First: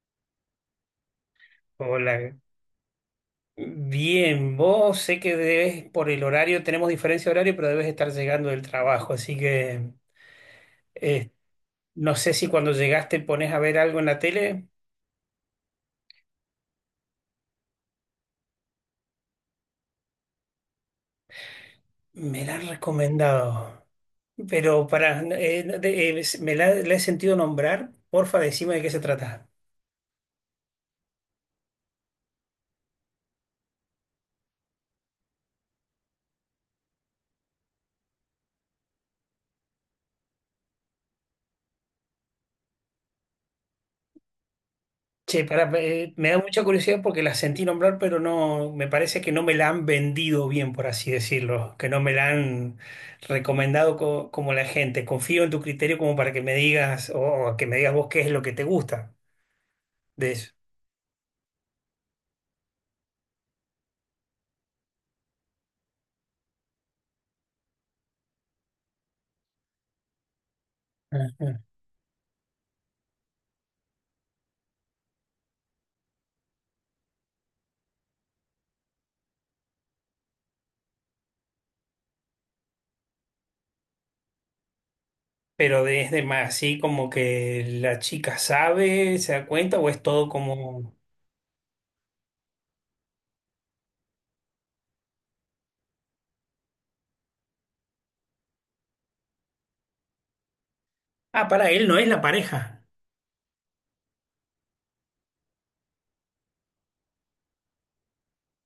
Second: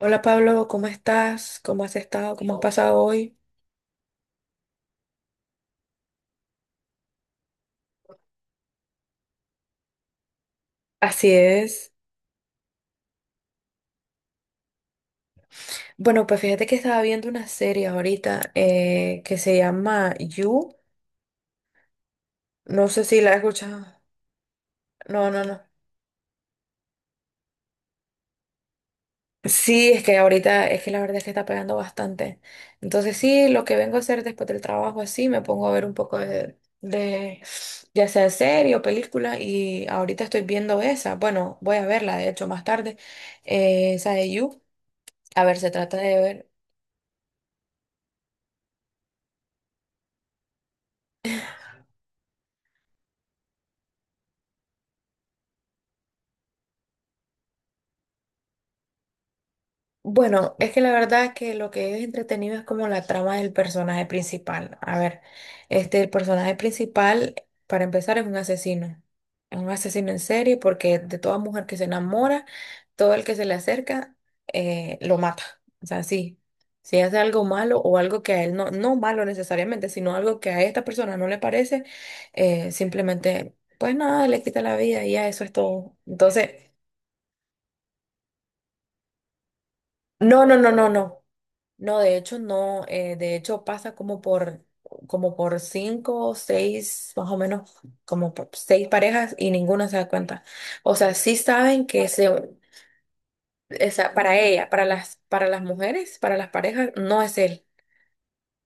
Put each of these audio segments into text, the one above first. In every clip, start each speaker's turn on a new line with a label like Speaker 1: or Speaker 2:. Speaker 1: Hola Pablo, ¿cómo estás? ¿Cómo has estado?
Speaker 2: Hola.
Speaker 1: ¿Cómo has pasado hoy?
Speaker 2: Bien, vos sé que debes, por el horario, tenemos diferencia de horario, pero debes estar llegando del trabajo, así que eh,
Speaker 1: Así es.
Speaker 2: no sé si cuando llegaste pones a ver algo en la tele,
Speaker 1: Bueno, pues fíjate que estaba viendo una serie ahorita que se llama You.
Speaker 2: me la han
Speaker 1: No sé si la has escuchado.
Speaker 2: recomendado, pero para,
Speaker 1: No, no, no.
Speaker 2: la he sentido nombrar, porfa, decime de qué se trata.
Speaker 1: Sí, es que ahorita es que la verdad es que está pegando bastante. Entonces sí, lo que vengo a hacer después del trabajo así, me pongo a ver un poco de ya sea serie o película y ahorita estoy viendo esa. Bueno, voy a verla de hecho más tarde, esa de You.
Speaker 2: Che,
Speaker 1: A ver,
Speaker 2: pará,
Speaker 1: se trata de
Speaker 2: me da
Speaker 1: ver.
Speaker 2: mucha curiosidad porque la sentí nombrar, pero no, me parece que no me la han vendido bien, por así decirlo, que no me la han recomendado como la gente. Confío en tu criterio como para que me digas, o que me digas vos qué es lo que te gusta de eso.
Speaker 1: Bueno, es que la verdad es que lo que es entretenido es como la trama del personaje principal. A ver, el personaje principal, para empezar, es un asesino. Es un asesino en serie porque de toda
Speaker 2: Ajá.
Speaker 1: mujer que se enamora, todo el que se le acerca, lo mata. O sea, sí, si hace algo malo o algo que a él no, no malo necesariamente, sino algo que a esta persona no le parece, simplemente, pues nada, le quita la vida y ya eso es
Speaker 2: Pero
Speaker 1: todo.
Speaker 2: es de más,
Speaker 1: Entonces,
Speaker 2: así como que la chica sabe, se da cuenta, o es todo
Speaker 1: no, no, no, no,
Speaker 2: como.
Speaker 1: no. No, de hecho no, de hecho pasa como como por cinco o seis, más o menos, como por seis parejas y ninguna se da cuenta. O sea, sí
Speaker 2: Ah, para
Speaker 1: saben
Speaker 2: él no es
Speaker 1: que
Speaker 2: la
Speaker 1: se,
Speaker 2: pareja.
Speaker 1: para ella, para las mujeres, para las parejas, no es él.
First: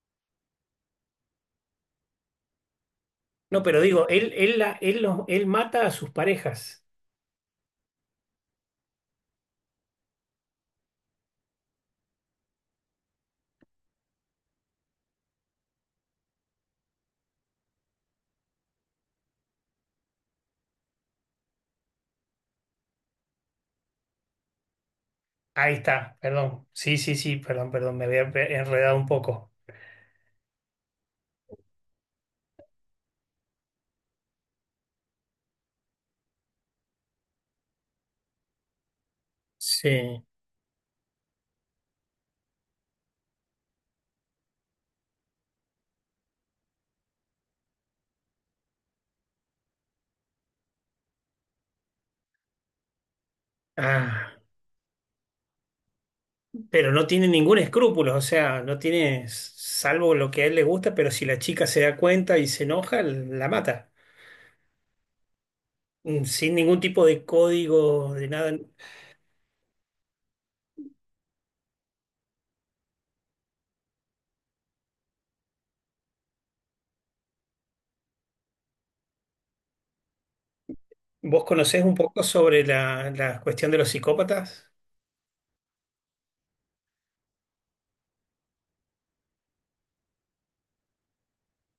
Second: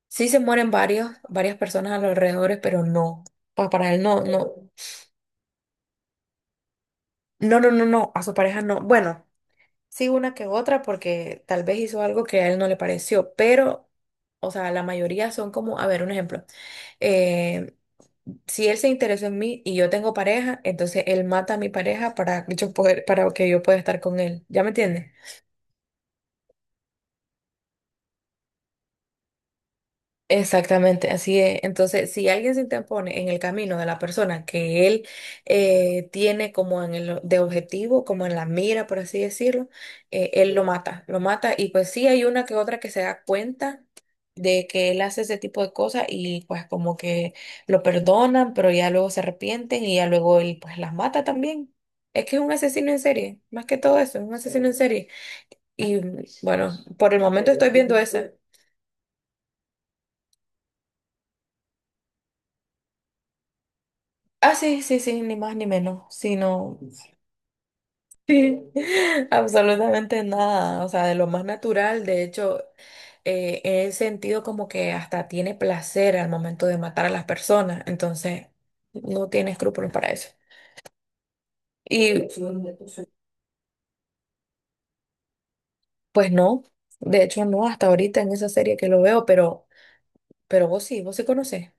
Speaker 1: Sí se mueren varios, varias personas a los alrededores, pero no,
Speaker 2: No, pero
Speaker 1: para él
Speaker 2: digo,
Speaker 1: no,
Speaker 2: él,
Speaker 1: no,
Speaker 2: él, la- él, los- él mata a sus parejas.
Speaker 1: no, no, no, no, a su pareja no. Bueno, sí una que otra porque tal vez hizo algo que a él no le pareció, pero, o sea, la mayoría son como, a ver, un ejemplo. eh, si él se interesó en mí y yo tengo pareja, entonces él mata a mi pareja para que yo poder, para que yo pueda estar con él. ¿Ya me entiendes?
Speaker 2: Ahí está, perdón. Sí, sí, sí, perdón, perdón, me había enredado un poco.
Speaker 1: Exactamente, así es. Entonces, si alguien se interpone en el camino de la persona que él tiene como en el, de objetivo, como en la mira, por así decirlo,
Speaker 2: Sí.
Speaker 1: él lo mata, lo mata. Y pues sí hay una que otra que se da cuenta de que él hace ese tipo de cosas y pues como que lo perdonan, pero ya luego se arrepienten y ya luego él pues las mata también. Es que es un asesino en serie, más que todo eso, es un
Speaker 2: Ah,
Speaker 1: asesino en serie. Y bueno,
Speaker 2: pero no
Speaker 1: por el
Speaker 2: tiene
Speaker 1: momento
Speaker 2: ningún
Speaker 1: estoy viendo
Speaker 2: escrúpulo, o
Speaker 1: esa.
Speaker 2: sea, no tiene, salvo lo que a él le gusta, pero si la chica se da cuenta y se enoja, la mata.
Speaker 1: Ah, sí, sí, sí, ni más ni menos,
Speaker 2: Sin
Speaker 1: sino
Speaker 2: ningún tipo de código, de nada.
Speaker 1: sí, absolutamente nada, o sea, de lo más natural, de hecho, en el sentido como que hasta tiene placer al momento de matar a las personas, entonces no tiene escrúpulos para eso.
Speaker 2: ¿Vos conocés un poco
Speaker 1: Y
Speaker 2: sobre la cuestión de los psicópatas?
Speaker 1: pues no, de hecho no, hasta ahorita en esa serie que lo veo, pero vos sí conocés.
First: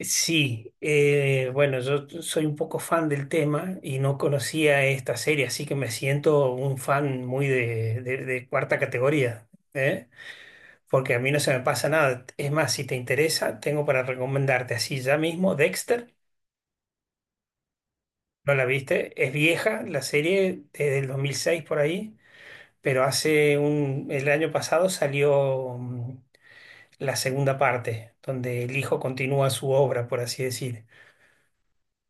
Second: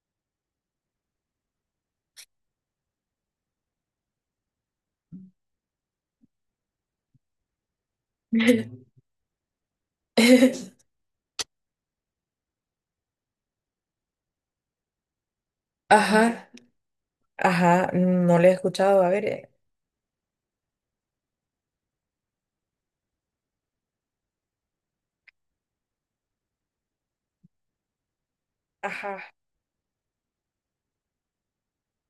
Speaker 2: Sí, bueno, yo soy un poco fan del tema y no conocía esta serie, así que me siento un fan muy de cuarta categoría, ¿eh? Porque a mí no se me pasa nada. Es más, si te interesa, tengo para recomendarte así ya mismo Dexter.
Speaker 1: Ajá, ajá, no le he
Speaker 2: ¿No la
Speaker 1: escuchado, a
Speaker 2: viste?
Speaker 1: ver,
Speaker 2: Es vieja la serie, desde el 2006 por ahí, pero hace el año pasado salió la segunda parte, donde el hijo
Speaker 1: ajá.
Speaker 2: continúa su obra, por así decir.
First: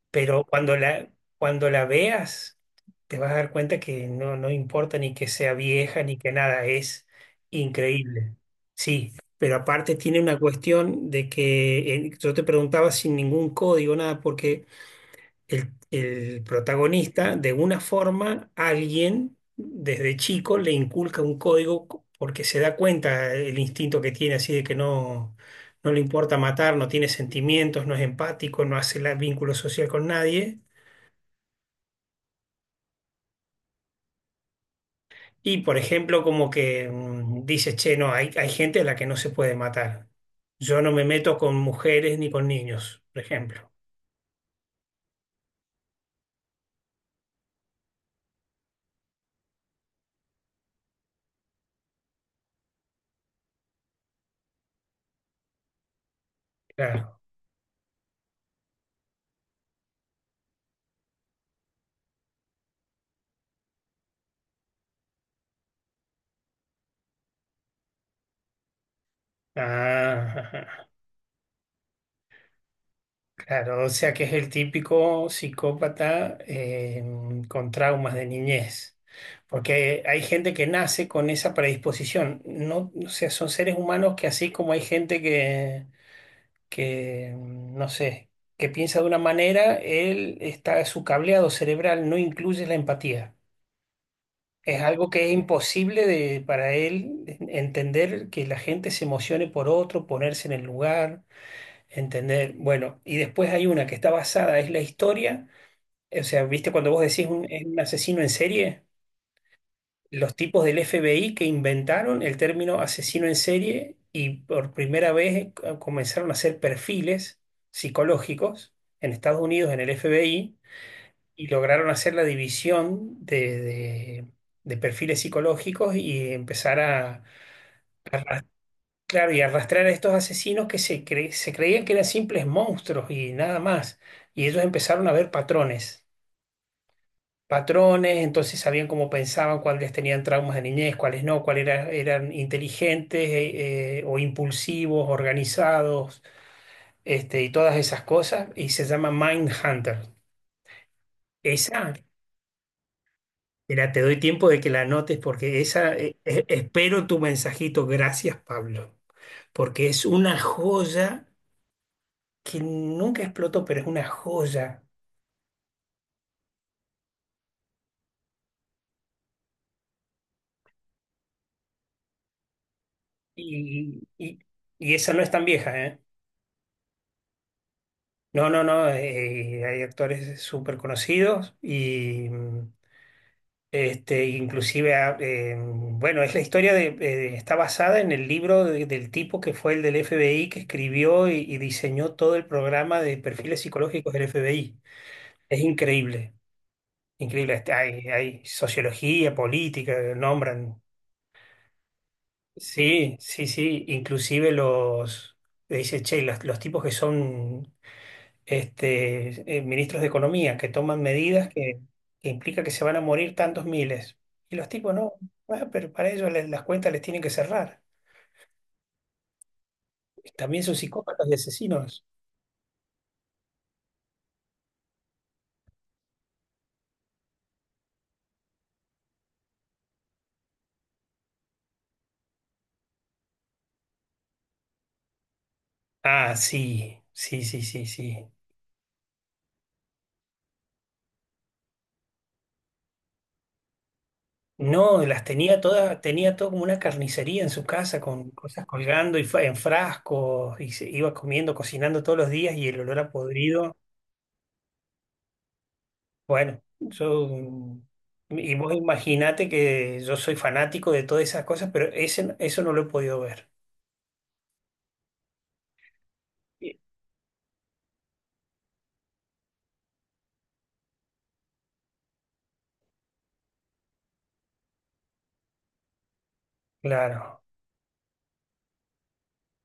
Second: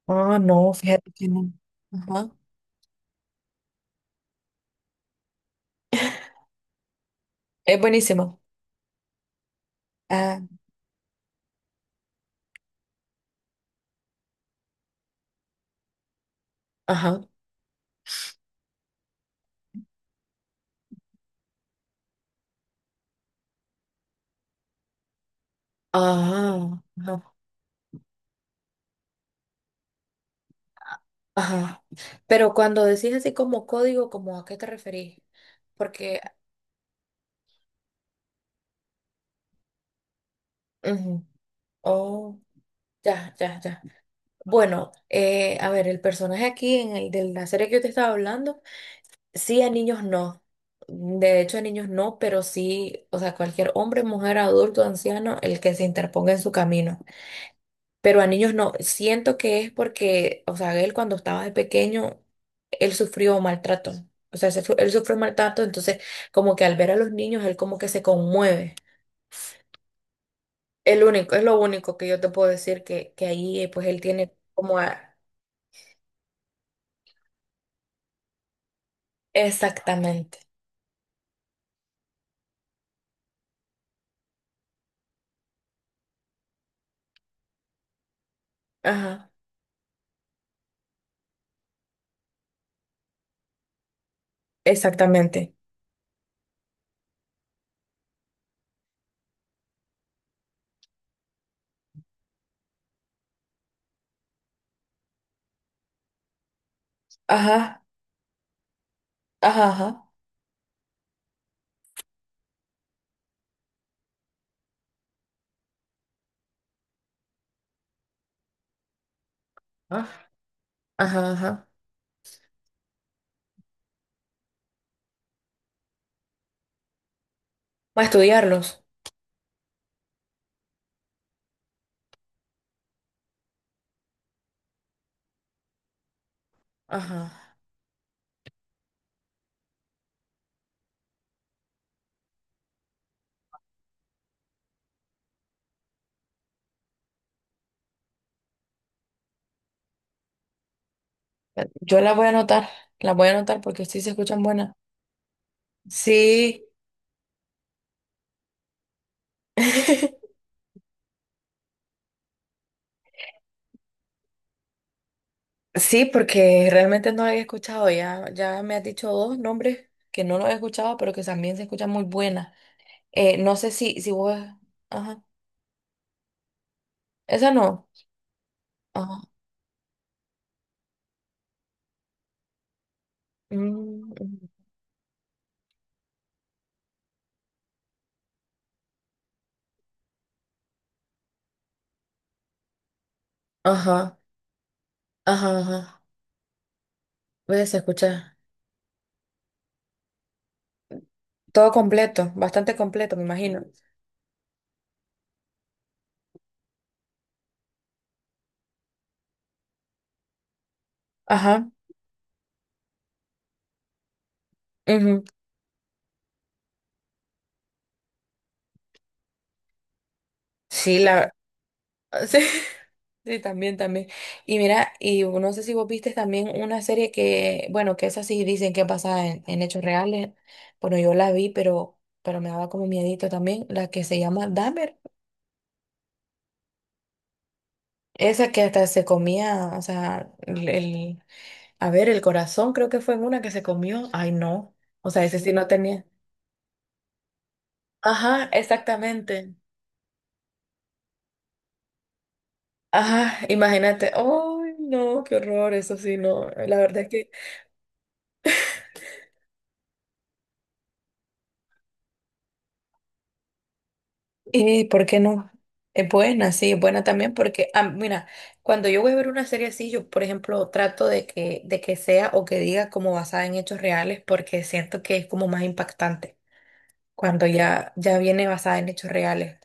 Speaker 1: Ah,
Speaker 2: Pero
Speaker 1: no, fíjate que no.
Speaker 2: cuando la
Speaker 1: Ajá.
Speaker 2: veas, te vas a dar cuenta que no, no importa ni que sea vieja ni que nada, es
Speaker 1: Es
Speaker 2: increíble.
Speaker 1: buenísimo.
Speaker 2: Sí, pero aparte tiene una
Speaker 1: Ah,
Speaker 2: cuestión de que yo te preguntaba sin ningún código, nada, porque el
Speaker 1: ajá,
Speaker 2: protagonista, de una forma, alguien desde chico le inculca un código porque se da cuenta el instinto que tiene, así de que no, no
Speaker 1: ah
Speaker 2: le importa matar,
Speaker 1: ajá,
Speaker 2: no tiene
Speaker 1: no,
Speaker 2: sentimientos, no es empático, no hace vínculo social con nadie.
Speaker 1: ajá. Pero cuando decís así como código, ¿como a qué te referís?
Speaker 2: Y por
Speaker 1: Porque,
Speaker 2: ejemplo, como que dices, che, no, hay gente a la que no se puede matar. Yo no me
Speaker 1: ujú,
Speaker 2: meto con mujeres ni
Speaker 1: oh,
Speaker 2: con niños, por
Speaker 1: ya, ya,
Speaker 2: ejemplo.
Speaker 1: ya. Bueno, a ver, el personaje aquí en el de la serie que yo te estaba hablando, sí a niños no. De hecho, a niños no, pero sí, o sea, cualquier hombre, mujer, adulto, anciano, el que se interponga en su camino.
Speaker 2: Claro.
Speaker 1: Pero a niños no. Siento que es porque, o sea, él cuando estaba de pequeño, él sufrió maltrato. O sea, él sufrió maltrato, entonces como que al ver a los niños, él como que se conmueve.
Speaker 2: Ah,
Speaker 1: El único, es lo único que yo te puedo decir que ahí
Speaker 2: claro,
Speaker 1: pues
Speaker 2: o
Speaker 1: él
Speaker 2: sea que es
Speaker 1: tiene
Speaker 2: el
Speaker 1: como...
Speaker 2: típico psicópata, con traumas de niñez. Porque hay
Speaker 1: Exactamente.
Speaker 2: gente que nace con esa predisposición. No, o sea, son seres humanos que así como hay gente que, no sé, que piensa de una
Speaker 1: Ajá.
Speaker 2: manera, él está, su cableado cerebral no incluye la empatía. Es algo que es
Speaker 1: Exactamente.
Speaker 2: imposible de, para él entender que la gente se emocione por otro, ponerse en el lugar, entender. Bueno, y después hay una que está basada, es la historia. O sea, viste cuando vos decís es un
Speaker 1: Ajá.
Speaker 2: asesino en serie,
Speaker 1: Ajá, ajá.
Speaker 2: los tipos del FBI que inventaron el término asesino en serie y por primera vez comenzaron a hacer perfiles psicológicos en Estados Unidos, en el
Speaker 1: Ah,
Speaker 2: FBI,
Speaker 1: ajá,
Speaker 2: y
Speaker 1: ajá.
Speaker 2: lograron hacer la división de perfiles psicológicos y empezar a,
Speaker 1: Para estudiarlos.
Speaker 2: claro, y arrastrar a estos asesinos que se creían que eran simples monstruos y nada más. Y ellos empezaron a ver patrones,
Speaker 1: Ajá.
Speaker 2: patrones, entonces sabían cómo pensaban, cuáles tenían traumas de niñez, cuáles no, cuáles eran inteligentes, o impulsivos, organizados, este, y todas esas cosas, y se llama Mindhunter. Esa
Speaker 1: Yo las voy a anotar, las voy a anotar porque
Speaker 2: Mira, te
Speaker 1: sí se
Speaker 2: doy
Speaker 1: escuchan
Speaker 2: tiempo de que
Speaker 1: buenas.
Speaker 2: la anotes porque esa,
Speaker 1: Sí.
Speaker 2: espero tu mensajito. Gracias, Pablo, porque es una joya que nunca explotó, pero es una joya.
Speaker 1: Sí, porque realmente no la había escuchado. Ya, ya me has dicho dos nombres que no los he escuchado, pero que también se escuchan muy buenas. No sé si,
Speaker 2: Y,
Speaker 1: si
Speaker 2: y-
Speaker 1: vos.
Speaker 2: y esa no
Speaker 1: Ajá.
Speaker 2: es tan vieja, ¿eh?
Speaker 1: Esa no.
Speaker 2: No, no, no.
Speaker 1: Ajá.
Speaker 2: Hay actores súper conocidos y
Speaker 1: Mm,
Speaker 2: este,
Speaker 1: mm.
Speaker 2: inclusive, bueno, es la historia está basada en el libro del tipo que fue el del FBI que escribió y diseñó todo el programa de perfiles psicológicos
Speaker 1: Ajá.
Speaker 2: del FBI.
Speaker 1: Ajá.
Speaker 2: Es
Speaker 1: Ajá.
Speaker 2: increíble, increíble.
Speaker 1: Voy a
Speaker 2: Este, Hay,
Speaker 1: escuchar.
Speaker 2: hay sociología, política, nombran.
Speaker 1: Todo completo, bastante completo,
Speaker 2: Sí,
Speaker 1: me
Speaker 2: sí,
Speaker 1: imagino.
Speaker 2: sí. Inclusive le dice, che, los tipos que son este, ministros de economía, que toman medidas
Speaker 1: Ajá.
Speaker 2: que implica que se van a morir tantos miles. Y los tipos no,
Speaker 1: Ujú.
Speaker 2: "Ah, pero para ellos las cuentas les tienen que cerrar. También son
Speaker 1: Sí,
Speaker 2: psicópatas y
Speaker 1: la.
Speaker 2: asesinos."
Speaker 1: Sí. Sí, también, también. Y mira, y no sé si vos viste también una serie que, bueno, que esa sí dicen que pasa en hechos reales. Bueno, yo la vi, pero me daba como miedito también, la que se llama Dahmer.
Speaker 2: Ah, sí, sí, sí, sí, sí.
Speaker 1: Esa que hasta se comía, o sea, a ver, el corazón creo que fue en una que se comió. Ay, no.
Speaker 2: No,
Speaker 1: O
Speaker 2: las
Speaker 1: sea, ese sí
Speaker 2: tenía
Speaker 1: no
Speaker 2: todas,
Speaker 1: tenía.
Speaker 2: tenía todo como una carnicería en su casa con
Speaker 1: Ajá,
Speaker 2: cosas colgando y en
Speaker 1: exactamente.
Speaker 2: frascos y se iba comiendo, cocinando todos los días y el olor a
Speaker 1: Ajá,
Speaker 2: podrido.
Speaker 1: imagínate. Ay, no, qué horror, eso sí, no.
Speaker 2: Bueno,
Speaker 1: La verdad es que...
Speaker 2: y vos imaginate que yo soy fanático de todas esas cosas, pero ese, eso no lo he podido ver.
Speaker 1: ¿Y por qué no? Es buena, sí,
Speaker 2: Sí.
Speaker 1: es buena también porque, ah, mira, cuando yo voy a ver una serie así, yo, por ejemplo, trato de que sea o que diga como basada en hechos reales porque siento que es como más impactante
Speaker 2: Claro,
Speaker 1: cuando ya, ya viene basada en hechos reales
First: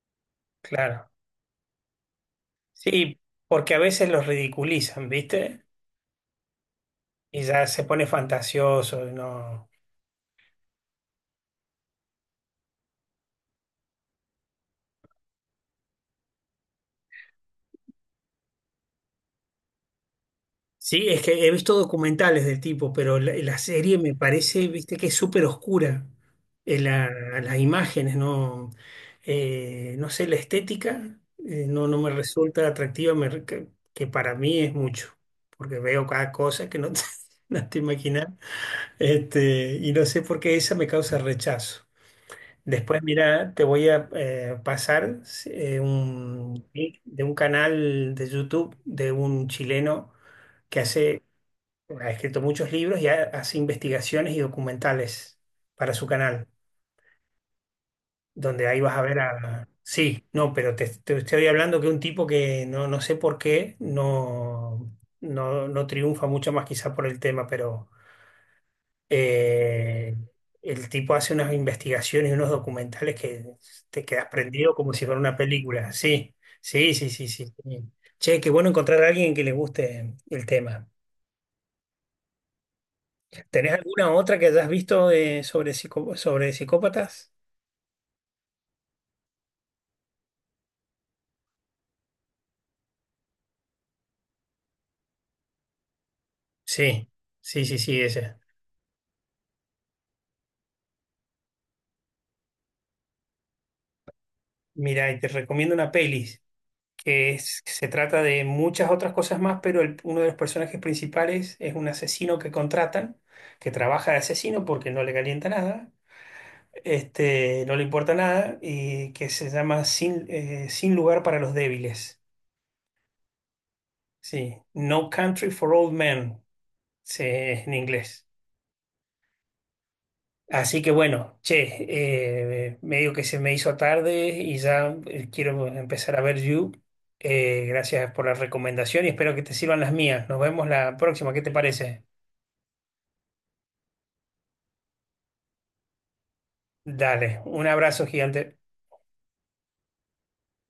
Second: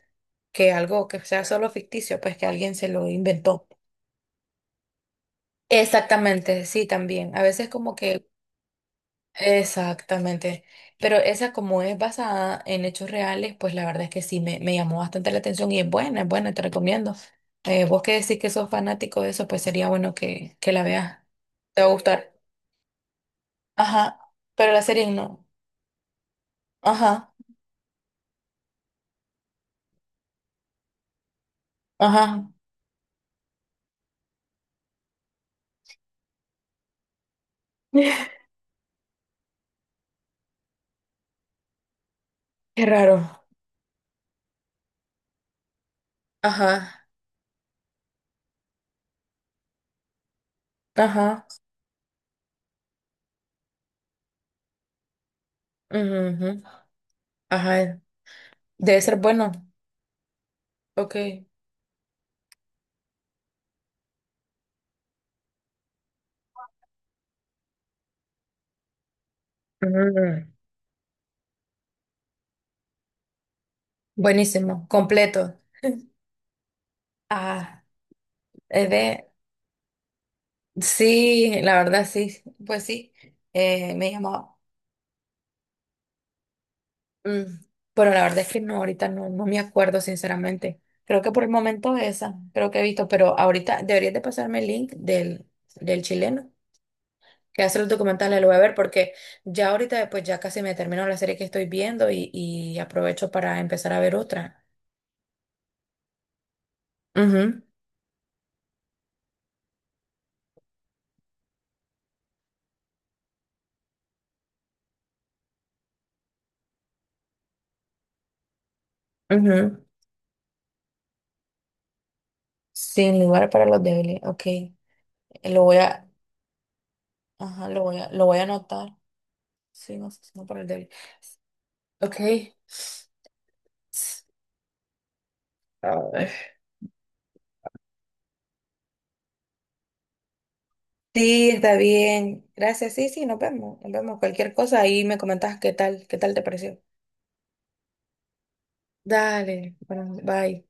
Speaker 1: que algo
Speaker 2: claro.
Speaker 1: que sea solo ficticio, pues que alguien se lo
Speaker 2: Sí,
Speaker 1: inventó.
Speaker 2: porque a veces los ridiculizan, ¿viste?
Speaker 1: Exactamente, sí, también.
Speaker 2: Y
Speaker 1: A
Speaker 2: ya
Speaker 1: veces
Speaker 2: se
Speaker 1: como
Speaker 2: pone
Speaker 1: que
Speaker 2: fantasioso, no.
Speaker 1: exactamente. Pero esa como es basada en hechos reales, pues la verdad es que sí me llamó bastante la atención y es buena, te recomiendo. Vos que decís que sos fanático de eso, pues sería bueno que la
Speaker 2: Sí,
Speaker 1: veas.
Speaker 2: es que he visto
Speaker 1: Te va a gustar.
Speaker 2: documentales del tipo, pero la serie me
Speaker 1: Ajá.
Speaker 2: parece,
Speaker 1: Pero la
Speaker 2: viste, que
Speaker 1: serie
Speaker 2: es súper
Speaker 1: no.
Speaker 2: oscura. La-
Speaker 1: Ajá.
Speaker 2: las imágenes, no, no sé, la estética, no, no me
Speaker 1: Ajá.
Speaker 2: resulta atractiva, que para mí es mucho, porque veo cada cosa que no te, no te imaginas, este, y no sé por qué esa me causa rechazo.
Speaker 1: Qué
Speaker 2: Después,
Speaker 1: raro.
Speaker 2: mira, te voy a pasar un link
Speaker 1: Ajá.
Speaker 2: de un canal de YouTube de un chileno que hace
Speaker 1: Ajá.
Speaker 2: ha escrito muchos libros y hace investigaciones y documentales para su canal,
Speaker 1: Ujú, ajá.
Speaker 2: donde ahí vas
Speaker 1: Debe
Speaker 2: a
Speaker 1: ser
Speaker 2: ver
Speaker 1: bueno.
Speaker 2: a... Sí, no, pero te
Speaker 1: Ok.
Speaker 2: estoy hablando que un tipo que no, no sé por qué no, no, no triunfa mucho más quizá por el tema, pero eh,
Speaker 1: Ujú.
Speaker 2: el tipo hace unas investigaciones y unos documentales que te quedas prendido
Speaker 1: Buenísimo.
Speaker 2: como si fuera una
Speaker 1: Completo.
Speaker 2: película. Sí, sí, sí, sí, sí, sí.
Speaker 1: Ah,
Speaker 2: Che, qué bueno
Speaker 1: es
Speaker 2: encontrar a
Speaker 1: de
Speaker 2: alguien que le guste el tema.
Speaker 1: sí, la verdad sí, pues sí,
Speaker 2: ¿Tenés
Speaker 1: me
Speaker 2: alguna otra que
Speaker 1: llamaba.
Speaker 2: hayas visto, sobre, sobre psicópatas?
Speaker 1: Mm, pero la verdad es que no, ahorita no, no me acuerdo, sinceramente. Creo que por el momento esa, creo que he visto, pero ahorita deberías de pasarme el link del, del chileno
Speaker 2: Sí,
Speaker 1: que
Speaker 2: sí, sí,
Speaker 1: hace los
Speaker 2: sí, esa.
Speaker 1: documentales, lo voy a ver porque ya ahorita pues ya casi me termino la serie que estoy viendo y aprovecho para empezar a ver otra.
Speaker 2: Mira, y te recomiendo una peli
Speaker 1: Ujú,
Speaker 2: que se trata de muchas otras cosas más, pero uno de los personajes principales es un asesino que contratan, que trabaja de asesino porque no le calienta nada, este, no le importa nada, y que se
Speaker 1: ujú.
Speaker 2: llama Sin lugar para los débiles.
Speaker 1: Sin lugar para los débiles, ok.
Speaker 2: Sí, No Country
Speaker 1: Lo
Speaker 2: for
Speaker 1: voy
Speaker 2: Old
Speaker 1: a,
Speaker 2: Men,
Speaker 1: ajá,
Speaker 2: en
Speaker 1: lo
Speaker 2: inglés.
Speaker 1: voy a anotar. Sí, no sé si no para el
Speaker 2: Así
Speaker 1: débil.
Speaker 2: que bueno, che,
Speaker 1: Ok.
Speaker 2: medio que se me hizo tarde y ya quiero empezar a ver You. Gracias por la recomendación y espero que te sirvan las mías. Nos vemos la próxima, ¿qué te
Speaker 1: Sí, está
Speaker 2: parece?
Speaker 1: bien. Gracias. Sí, sí, nos vemos. Nos vemos. Cualquier cosa ahí me comentas qué tal te pareció.
Speaker 2: Dale, un abrazo gigante.
Speaker 1: Dale. Bueno, bye.